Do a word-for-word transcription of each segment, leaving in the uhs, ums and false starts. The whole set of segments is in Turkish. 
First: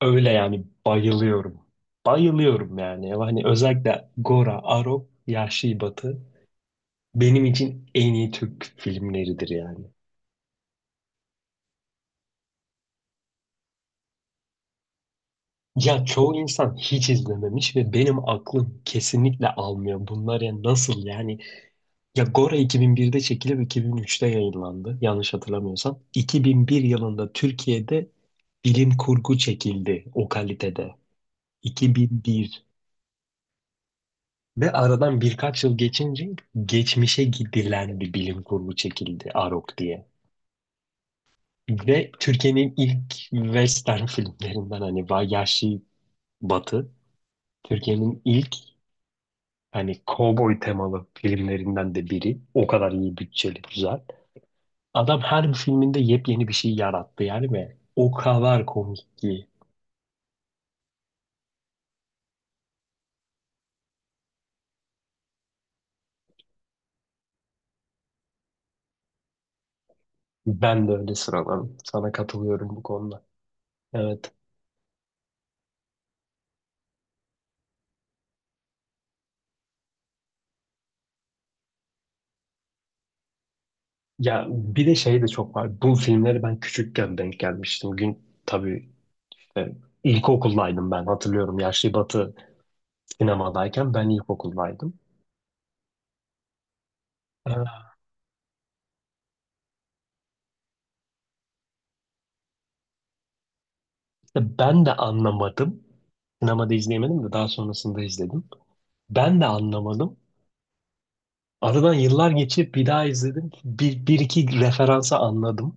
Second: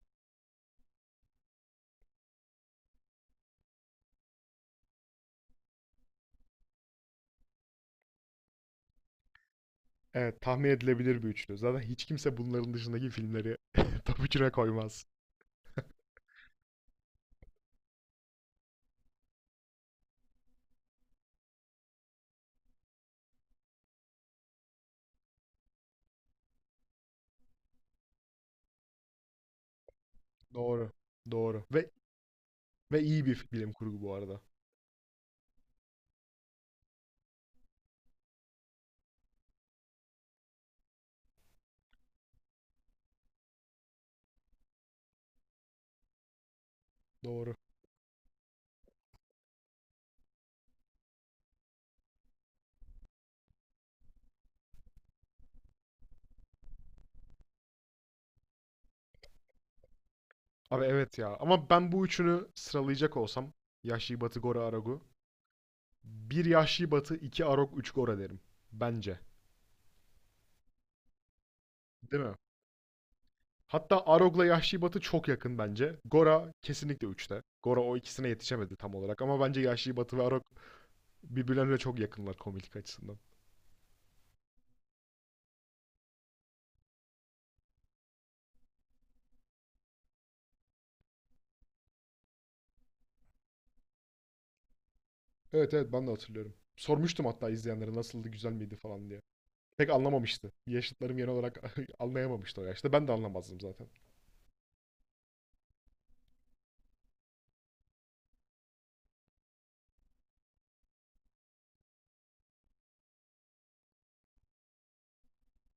Öyle yani bayılıyorum. Bayılıyorum yani. Hani özellikle Gora, Arop, Yahşi Batı benim için en iyi Türk filmleridir yani. Evet, tahmin edilebilir bir üçlü. Zaten hiç kimse bunların dışındaki filmleri top üçüne koymaz. Ya çoğu insan hiç izlememiş ve benim aklım kesinlikle almıyor. Bunlar ya nasıl yani? Ya Gora iki bin birde çekilip iki bin üçte yayınlandı, yanlış hatırlamıyorsam. iki bin bir yılında Türkiye'de bilim kurgu çekildi o Doğru. kalitede. Doğru. Ve iki bin bir. ve iyi bir bilim kurgu bu arada. Ve aradan birkaç yıl geçince geçmişe gidilen bir bilim kurgu çekildi Arok diye. Ve Türkiye'nin ilk western filmlerinden, hani Vahşi Batı, Doğru. Türkiye'nin ilk hani kovboy temalı filmlerinden de biri. O kadar iyi bütçeli, güzel. Adam her bir filminde yepyeni bir şey yarattı yani ve o kadar komik ki. Abi evet ya. Ama ben bu üçünü sıralayacak olsam Yahşi Batı, Gora, Aragu. Bir Yahşi Batı, iki Arog, üç Gora derim. Bence. Ben de öyle sıralarım. Sana Değil mi? katılıyorum bu konuda. Hatta Evet. Arog'la Yahşi Batı çok yakın bence. Gora kesinlikle üçte. Gora o ikisine yetişemedi tam olarak ama bence Yahşi Batı ve Arog birbirlerine çok yakınlar komiklik açısından. Ya bir de şey de çok var. Bu filmleri ben küçükken denk gelmiştim. Gün tabii. E, İlkokuldaydım ben, hatırlıyorum. Yaşlı Batı sinemadayken ben ilkokuldaydım. Evet evet ben de hatırlıyorum. Sormuştum hatta E, izleyenlere nasıldı güzel miydi falan diye. Pek anlamamıştı. Yaşıtlarım genel olarak anlayamamıştı o yaşta. Ben de anlamazdım zaten. işte ben de anlamadım. Sinemada izleyemedim de daha sonrasında izledim. Ben de anlamadım. Aradan yıllar geçip bir daha izledim. Bir, bir iki referansa anladım.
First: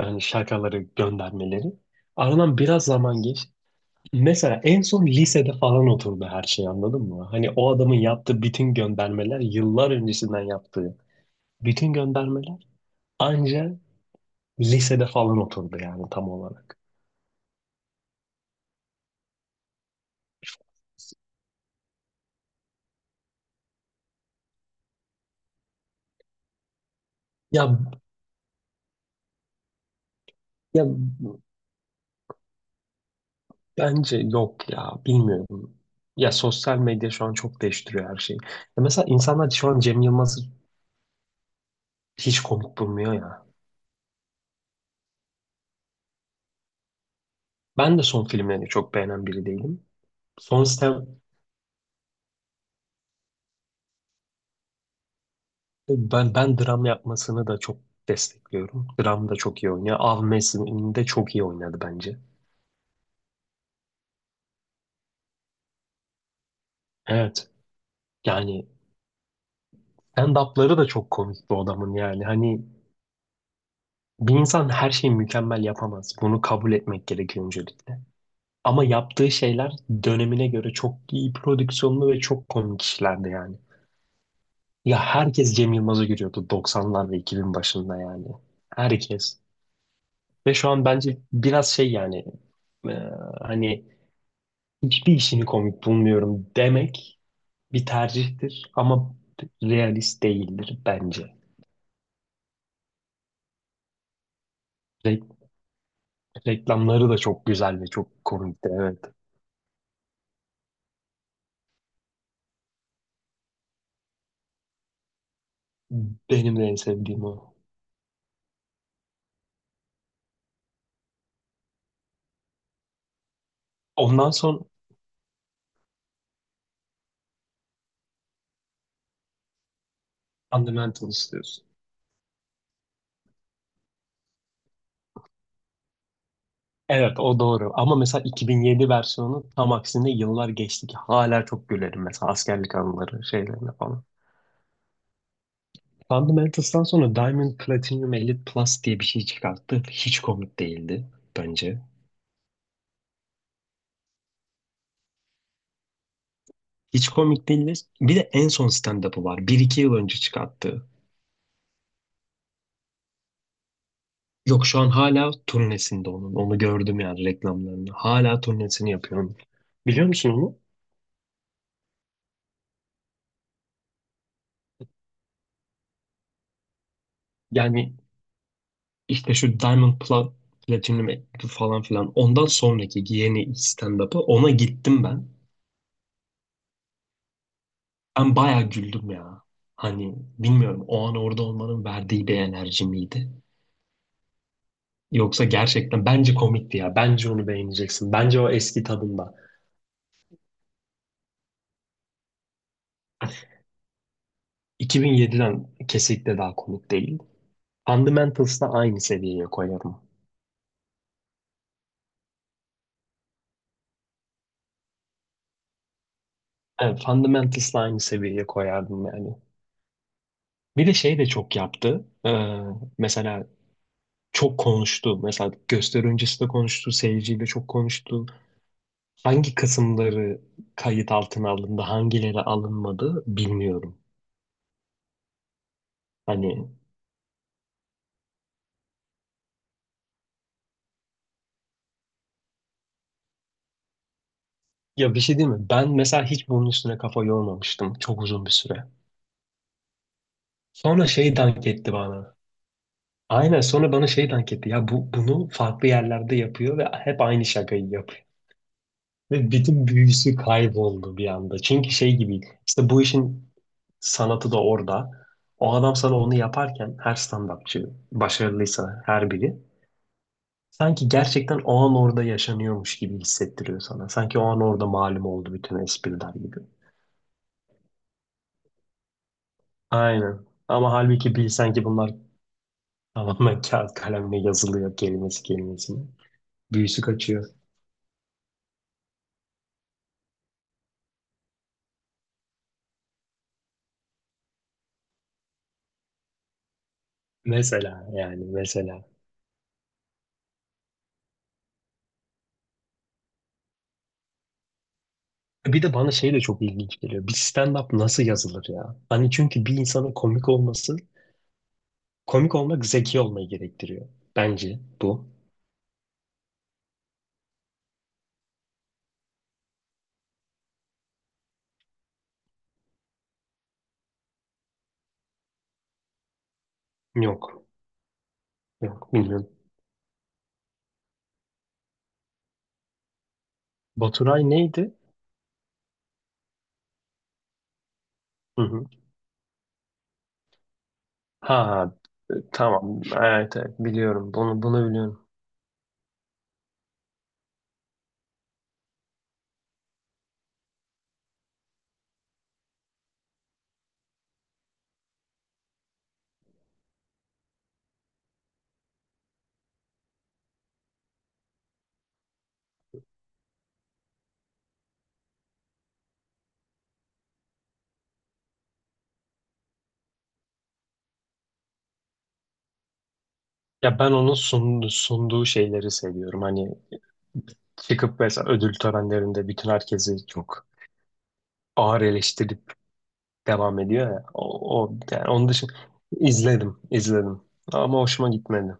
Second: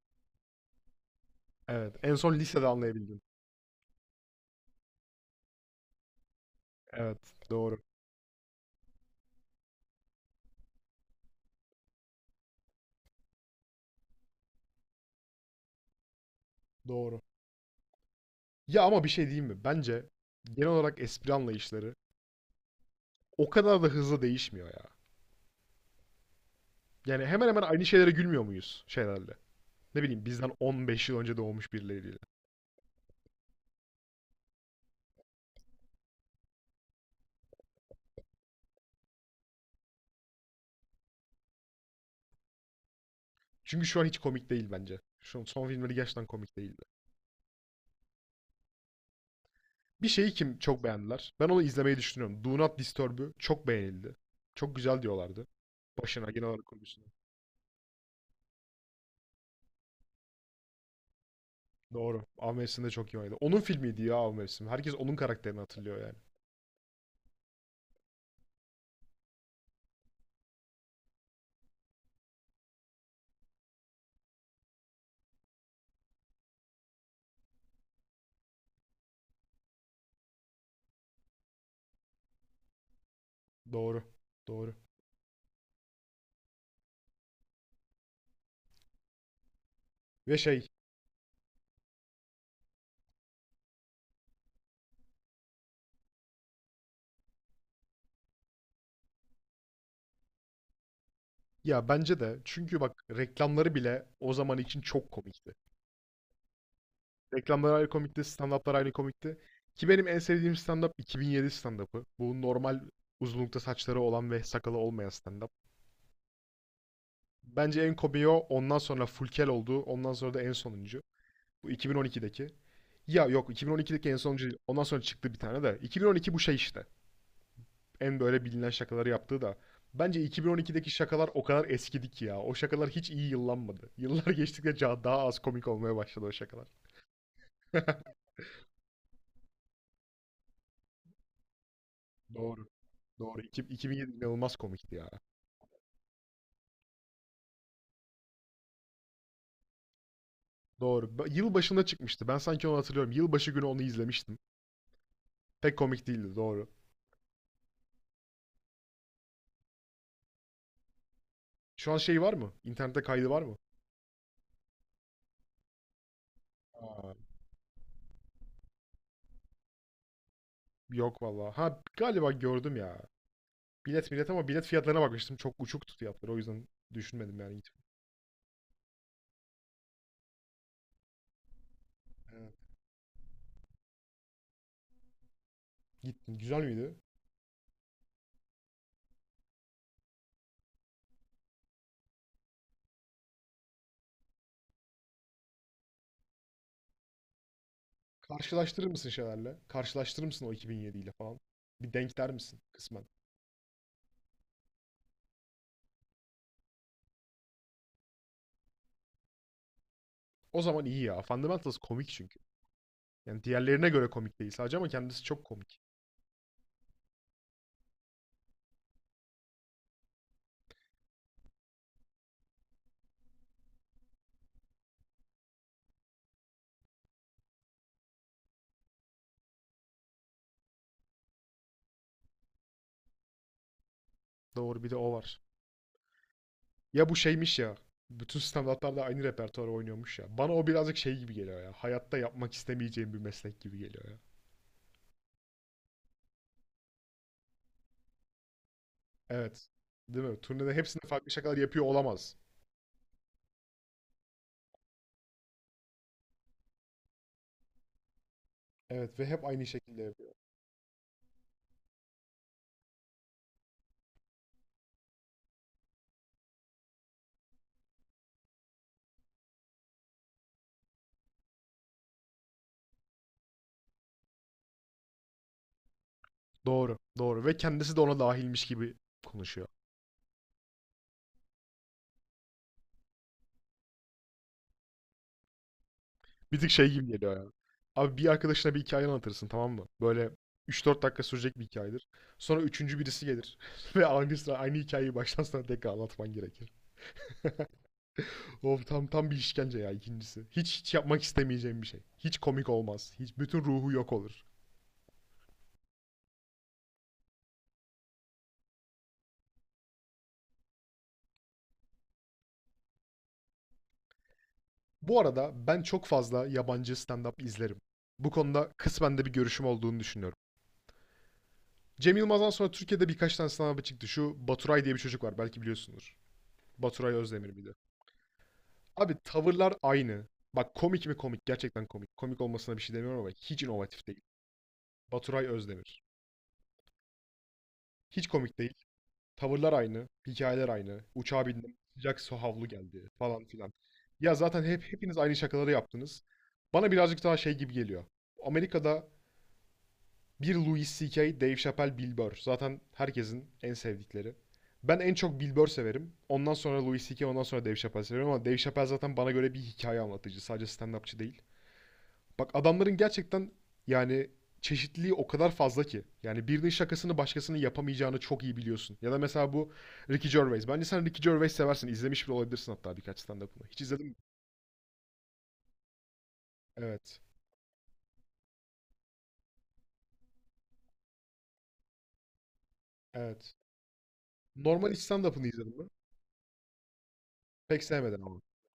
Yani şakaları, göndermeleri. Evet. En son Aradan lisede biraz anlayabildim. zaman geç. Mesela en son lisede falan oturdu her şey, anladın Evet. mı? Hani o Doğru. adamın yaptığı bütün göndermeler, yıllar öncesinden yaptığı bütün göndermeler anca lisede falan oturdu yani tam olarak. Doğru. Ya ama bir şey diyeyim mi? Bence genel olarak espri anlayışları o kadar da hızlı değişmiyor ya. Yani hemen hemen Ya aynı şeylere gülmüyor muyuz şeylerle? Ne bileyim bizden ya on beş yıl önce doğmuş birileriyle. bence yok ya, bilmiyorum. Ya sosyal medya şu an çok değiştiriyor her şeyi. Ya mesela insanlar şu an Cem Yılmaz'ı hiç komik bulmuyor ya. Çünkü şu an hiç komik değil bence. Şu son filmleri gerçekten komik değildi. Ben de son filmlerini çok beğenen biri değilim. Bir şeyi kim Son çok sistem beğendiler. Ben onu izlemeyi düşünüyorum. Do Not Disturb'ü çok beğenildi. Çok güzel diyorlardı. Başına ben genel ben olarak dram kurgusuna. yapmasını da çok destekliyorum. Dram da çok iyi oynuyor. Av Mevsimi'nde çok iyi oynadı bence. Doğru. Av mevsiminde çok iyi oynadı. Onun filmiydi ya Av mevsim. Herkes onun karakterini hatırlıyor yani. Evet. Yani stand-up'ları da çok komik bu adamın yani. Hani bir insan her şeyi mükemmel yapamaz. Bunu kabul etmek gerekiyor öncelikle. Ama yaptığı şeyler dönemine göre çok iyi prodüksiyonlu ve çok komik işlerdi yani. Doğru. Doğru. Ya herkes Cem Yılmaz'ı görüyordu doksanlar ve iki bin başında yani. Herkes. Ve Ve şey şu an bence biraz şey yani, e, hani hiçbir işini komik bulmuyorum demek bir tercihtir ama realist değildir bence. ya bence de çünkü bak reklamları bile o zaman için çok Re- komikti. Reklamları da çok Reklamlar güzel ve ayrı komikti, çok komikti, stand-up'lar ayrı evet. komikti. Ki benim en sevdiğim stand-up iki bin yedi stand-up'ı. Bu normal uzunlukta saçları olan ve sakalı olmayan stand-up. Benim de en sevdiğim o. Bence en komiği o. Ondan sonra Fulkel oldu. Ondan sonra da en sonuncu. Bu iki bin on ikideki. Ya yok iki bin on ikideki en Ondan sonuncu değil. sonra Ondan sonra çıktı bir tane de. iki bin on iki bu şey işte. En böyle bilinen şakaları yaptığı da. Bence iki bin on ikideki şakalar Fundamentals o diyorsun. kadar eskidi ki ya. O şakalar hiç iyi yıllanmadı. Yıllar geçtikçe daha az komik olmaya başladı o şakalar. Evet, o doğru. Ama mesela iki bin yedi versiyonu tam aksine, yıllar geçti ki hala çok gülerim mesela Doğru. askerlik anıları Doğru. İki- şeylerine falan. iki bin yedi inanılmaz komikti ya. Fundamentals'tan sonra Diamond Platinum Elite Plus diye bir şey çıkarttı. Hiç komik değildi Doğru. Ba- Yıl bence. başında çıkmıştı. Ben sanki onu hatırlıyorum. Yılbaşı günü onu izlemiştim. Pek komik değildi. Doğru. Hiç komik değildi. Bir de en son stand-up'ı var. Bir iki yıl önce çıkarttı. Şu an şey var mı? İnternette kaydı var mı? Yok, şu an hala turnesinde onun. Onu gördüm Aa, yani, reklamlarını. Hala turnesini yapıyor onun. Biliyor musun onu? yok vallahi. Ha galiba gördüm ya. Bilet bilet ama bilet fiyatlarına bakmıştım. Çok uçuktu fiyatları. O yüzden düşünmedim yani gittim. Yani, İşte şu Diamond Pla Platinum falan filan. Ondan Evet. sonraki yeni stand-up'ı, ona gittim ben. Gittin. Güzel miydi? Ben bayağı güldüm ya. Hani bilmiyorum, o an orada olmanın verdiği bir enerji miydi? Yoksa gerçekten bence komikti ya. Bence onu beğeneceksin. Bence o eski Karşılaştırır mısın tadında. şeylerle? Karşılaştırır mısın o iki bin yedi ile falan? Bir denk der misin kısmen? iki bin yediden kesinlikle daha komik değil. Fundamentals'la aynı seviyeye koyarım. O zaman iyi ya. Fundamentals komik çünkü. Yani diğerlerine göre komik değil sadece ama kendisi çok komik. Evet, Fundamentals'la aynı seviyeye koyardım yani. Bir de şey de çok yaptı. Ee, mesela çok konuştu. Mesela gösteri öncesi de konuştu, seyirciyle çok konuştu. Hangi kısımları kayıt altına alındı, hangileri alınmadı bilmiyorum. Doğru bir de o var. Hani, Ya bu şeymiş ya. Bütün standartlarda aynı repertuarı oynuyormuş ya. Bana o birazcık şey gibi geliyor ya. Hayatta yapmak istemeyeceğim bir meslek gibi geliyor ya. ya bir şey değil mi? Ben mesela hiç bunun üstüne kafa yormamıştım çok uzun bir süre. Evet. Değil mi? Turnede hepsinde Sonra farklı şey şakalar dank yapıyor etti olamaz. bana. Aynen, sonra bana şey dank etti. Ya bu, bunu farklı yerlerde yapıyor ve hep aynı şakayı yapıyor. Evet ve hep Ve aynı bütün şekilde yapıyor. büyüsü kayboldu bir anda. Çünkü şey gibi, işte bu işin sanatı da orada. O adam sana onu yaparken, her stand-upçı başarılıysa her biri sanki gerçekten o an orada yaşanıyormuş gibi hissettiriyor sana. Sanki o an orada malum oldu bütün espriler gibi. Doğru, doğru. Ve kendisi de ona dahilmiş gibi konuşuyor. Aynen. Ama halbuki bilsen ki bunlar tamamen kağıt kalemle yazılıyor, kelimesi kelimesine. Bir tık şey Büyüsü gibi geliyor ya. kaçıyor. Abi bir arkadaşına bir hikaye anlatırsın tamam mı? Böyle üç dört dakika sürecek bir hikayedir. Sonra üçüncü birisi gelir. Ve aynı sıra aynı hikayeyi baştan sona tekrar anlatman gerekir. Mesela yani, Of mesela. tam tam bir işkence ya ikincisi. Hiç hiç yapmak istemeyeceğim bir şey. Hiç komik olmaz. Hiç bütün ruhu yok olur. Bir de bana şey de çok ilginç geliyor. Bir stand-up nasıl yazılır ya? Hani çünkü bir insanın komik olması, komik olmak zeki olmayı gerektiriyor. Bence Bu bu. arada ben çok fazla yabancı stand-up izlerim. Bu konuda kısmen de bir görüşüm olduğunu düşünüyorum. Cem Yılmaz'dan sonra Türkiye'de birkaç tane stand-up'ı çıktı. Şu Baturay diye bir çocuk var belki biliyorsunuz. Baturay Özdemir Yok. miydi? Yok, Abi bilmiyorum. tavırlar aynı. Bak komik mi komik? Gerçekten komik. Komik olmasına bir şey demiyorum ama hiç inovatif değil. Baturay neydi? Baturay Özdemir. Hiç komik Hı değil. hı. Tavırlar aynı, hikayeler aynı. Uçağa bindim, Ha, sıcak su havlu tamam. geldi falan Evet, filan. evet, biliyorum. Ya Bunu zaten hep bunu hepiniz biliyorum. aynı şakaları yaptınız. Bana birazcık daha şey gibi geliyor. Amerika'da bir Louis C K, Dave Chappelle, Bill Burr. Zaten herkesin en sevdikleri. Ben en çok Bill Burr severim. Ondan sonra Louis C K, ondan sonra Dave Chappelle severim ama Dave Chappelle zaten bana göre bir hikaye anlatıcı. Sadece stand-upçı değil. Bak adamların gerçekten yani çeşitliliği o kadar fazla ki. Yani birinin şakasını başkasının yapamayacağını çok iyi biliyorsun. Ya da mesela bu Ricky Gervais. Bence sen Ricky Gervais seversin. İzlemiş bile olabilirsin hatta birkaç stand-up'ını. Hiç Ya izledin ben mi? onun sunduğu, sunduğu şeyleri seviyorum. Hani Evet. çıkıp mesela ödül törenlerinde bütün herkesi çok ağır eleştirip Evet. devam ediyor ya. O, Normal o hiç yani, stand-up'ını onun dışında izledim mi? izledim, izledim. Pek Ama sevmedim hoşuma ama. gitmedi.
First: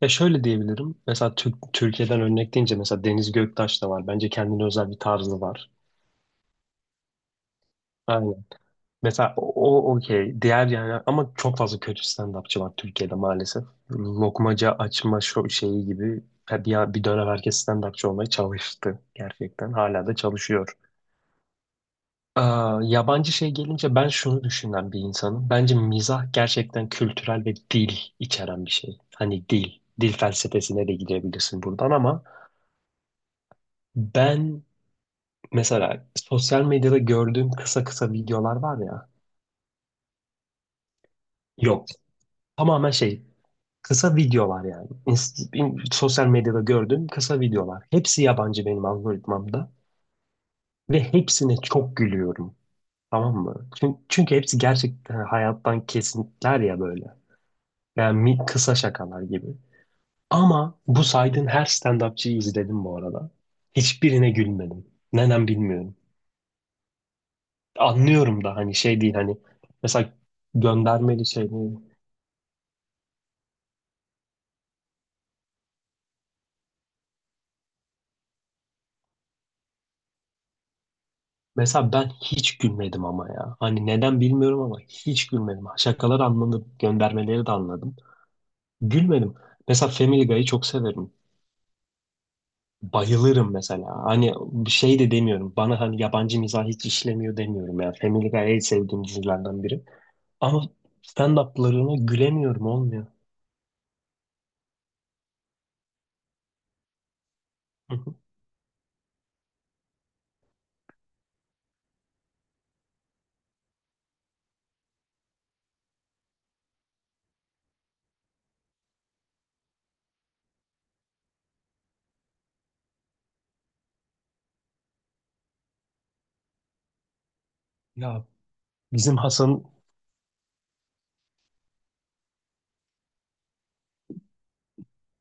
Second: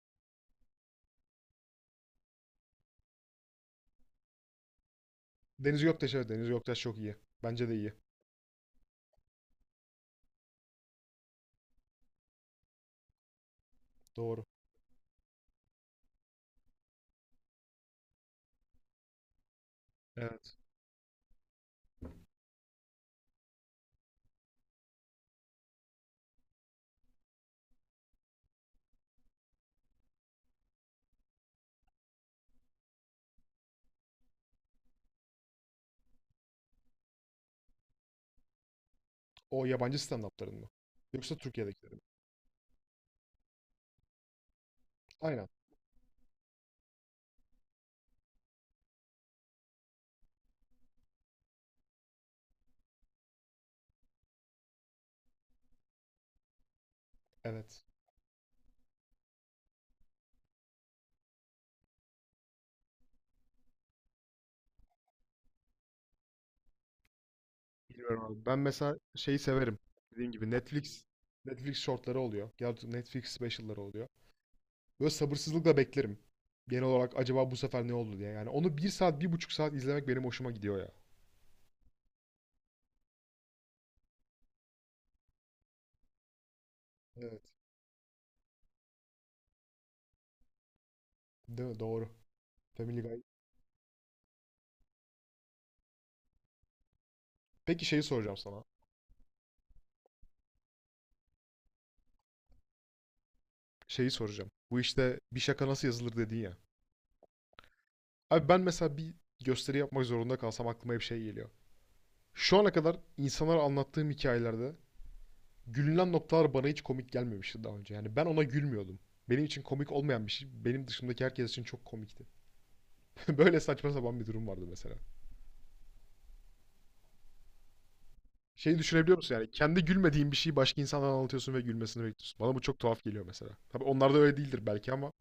Ya şöyle diyebilirim. Mesela Türk, Türkiye'den örnek deyince, mesela Deniz Göktaş da var. Bence kendine özel bir tarzı var. Deniz Göktaş evet. Deniz Göktaş çok iyi. Bence de iyi. Aynen. Mesela o o okey. Diğer yani, ama çok fazla kötü stand-upçı var Türkiye'de maalesef. Doğru. Lokmaca açma şo- şeyi gibi bir, bir dönem herkes stand-upçı olmaya çalıştı gerçekten. Hala da Evet. çalışıyor. Aa, yabancı şey gelince, ben şunu düşünen bir insanım. Bence mizah gerçekten kültürel ve dil içeren bir şey. Hani dil, dil felsefesine de gidebilirsin buradan, ama ben. Mesela sosyal medyada gördüğüm kısa kısa videolar var ya. O yabancı stand-up'ların mı? Yoksa Yok. Türkiye'dekilerin mi? Tamamen şey. Kısa videolar yani. Aynen. İnst- in- sosyal medyada gördüğüm kısa videolar. Hepsi yabancı benim algoritmamda. Ve hepsine çok gülüyorum. Tamam mı? Çünkü, çünkü hepsi gerçekten hayattan kesitler ya, böyle. Evet. Yani mi- kısa şakalar gibi. Ama bu saydığın her stand-upçıyı izledim bu arada. Hiçbirine gülmedim. Neden bilmiyorum. Bilmiyorum Anlıyorum abi. da Ben hani, mesela şey değil şeyi hani, severim. mesela Dediğim gibi Netflix göndermeli şey Netflix mi? shortları oluyor. Ya da Netflix specialları oluyor. Böyle sabırsızlıkla beklerim. Genel olarak acaba bu sefer ne oldu diye. Yani onu bir saat, bir buçuk saat izlemek benim hoşuma gidiyor ya. Mesela ben hiç gülmedim ama ya. Hani neden bilmiyorum ama hiç gülmedim. Şakalar anladım, göndermeleri de Evet. anladım. Gülmedim. Mesela Family Guy'ı çok severim. Değil mi? Doğru. Family Guy. Bayılırım mesela. Hani bir şey de demiyorum. Bana hani yabancı mizah hiç işlemiyor demiyorum Peki ya. şeyi Family soracağım Guy en sana. sevdiğim dizilerden biri. Ama stand-up'larına gülemiyorum, olmuyor. Şeyi soracağım. Bu işte bir şaka nasıl yazılır dedin ya. Hı hı. Abi ben mesela bir gösteri yapmak zorunda kalsam aklıma hep şey geliyor. Şu ana kadar insanlara anlattığım hikayelerde gülünen noktalar bana hiç komik gelmemişti daha önce. Yani ben ona gülmüyordum. Benim için komik olmayan bir şey benim dışımdaki herkes için çok komikti. Böyle saçma sapan bir durum vardı mesela. Ya Şeyi düşünebiliyor bizim musun yani? Hasan Kendi gülmediğin bir şeyi başka insanlara anlatıyorsun ve gülmesini bekliyorsun. Bana bu çok tuhaf geliyor mesela. Tabii onlarda öyle değildir belki ama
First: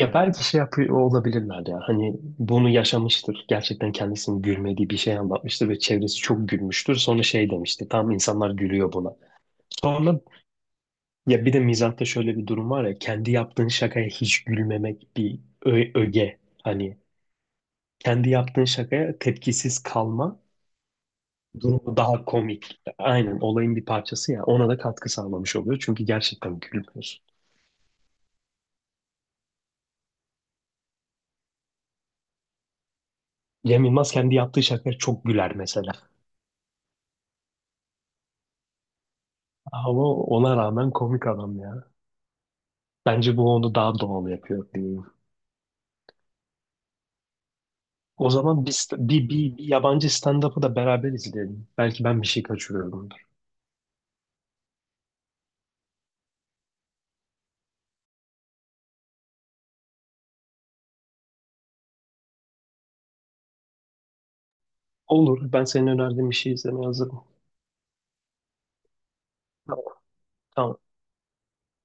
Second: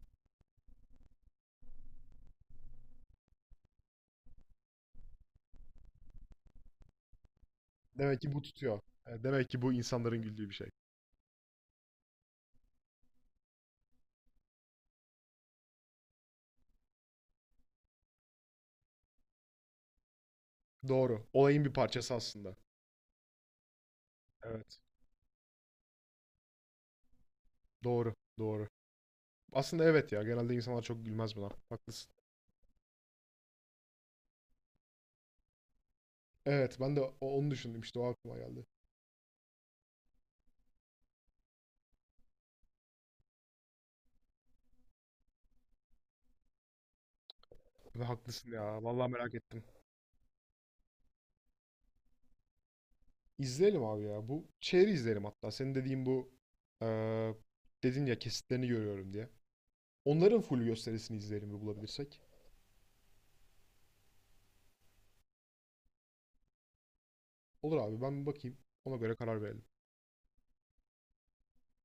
Ya belki şey yapıyor olabilirler ya. Hani bunu yaşamıştır. Gerçekten kendisinin gülmediği bir şey anlatmıştır ve çevresi çok gülmüştür. Sonra şey demişti. Tam demek ki bu insanlar tutuyor. gülüyor buna. E, demek ki bu Sonra, insanların güldüğü bir şey. ya bir de mizahta şöyle bir durum var ya. Kendi yaptığın şakaya hiç gülmemek bir ö- öge. Hani kendi yaptığın şakaya tepkisiz kalma Doğru. Olayın bir durumu parçası daha aslında. komik. Aynen, olayın bir parçası ya. Ona Evet. da katkı sağlamış oluyor. Çünkü gerçekten gülmüyorsun. Doğru. Doğru. Aslında evet ya. Genelde insanlar çok gülmez buna. Haklısın. Cem Yılmaz kendi yaptığı şakaya çok güler mesela. Evet ben de o- onu düşündüm işte o aklıma geldi. Ama ona rağmen komik adam ya. Bence bu onu daha doğal yapıyor diyeyim. Ve O haklısın zaman bir, ya. st- Vallahi bir, merak bir, ettim. bir yabancı stand-up'ı da beraber izleyelim. Belki ben bir şey kaçırıyorumdur. İzleyelim abi ya. Bu şeyi izleyelim hatta. Senin dediğin bu eee dedin ya kesitlerini görüyorum diye. Onların full gösterisini izleyelim bir bulabilirsek. Olur. Ben senin önerdiğin bir şey izlemeye hazırım. Olur abi ben bir bakayım. Ona göre karar verelim. Tamam. Tamam.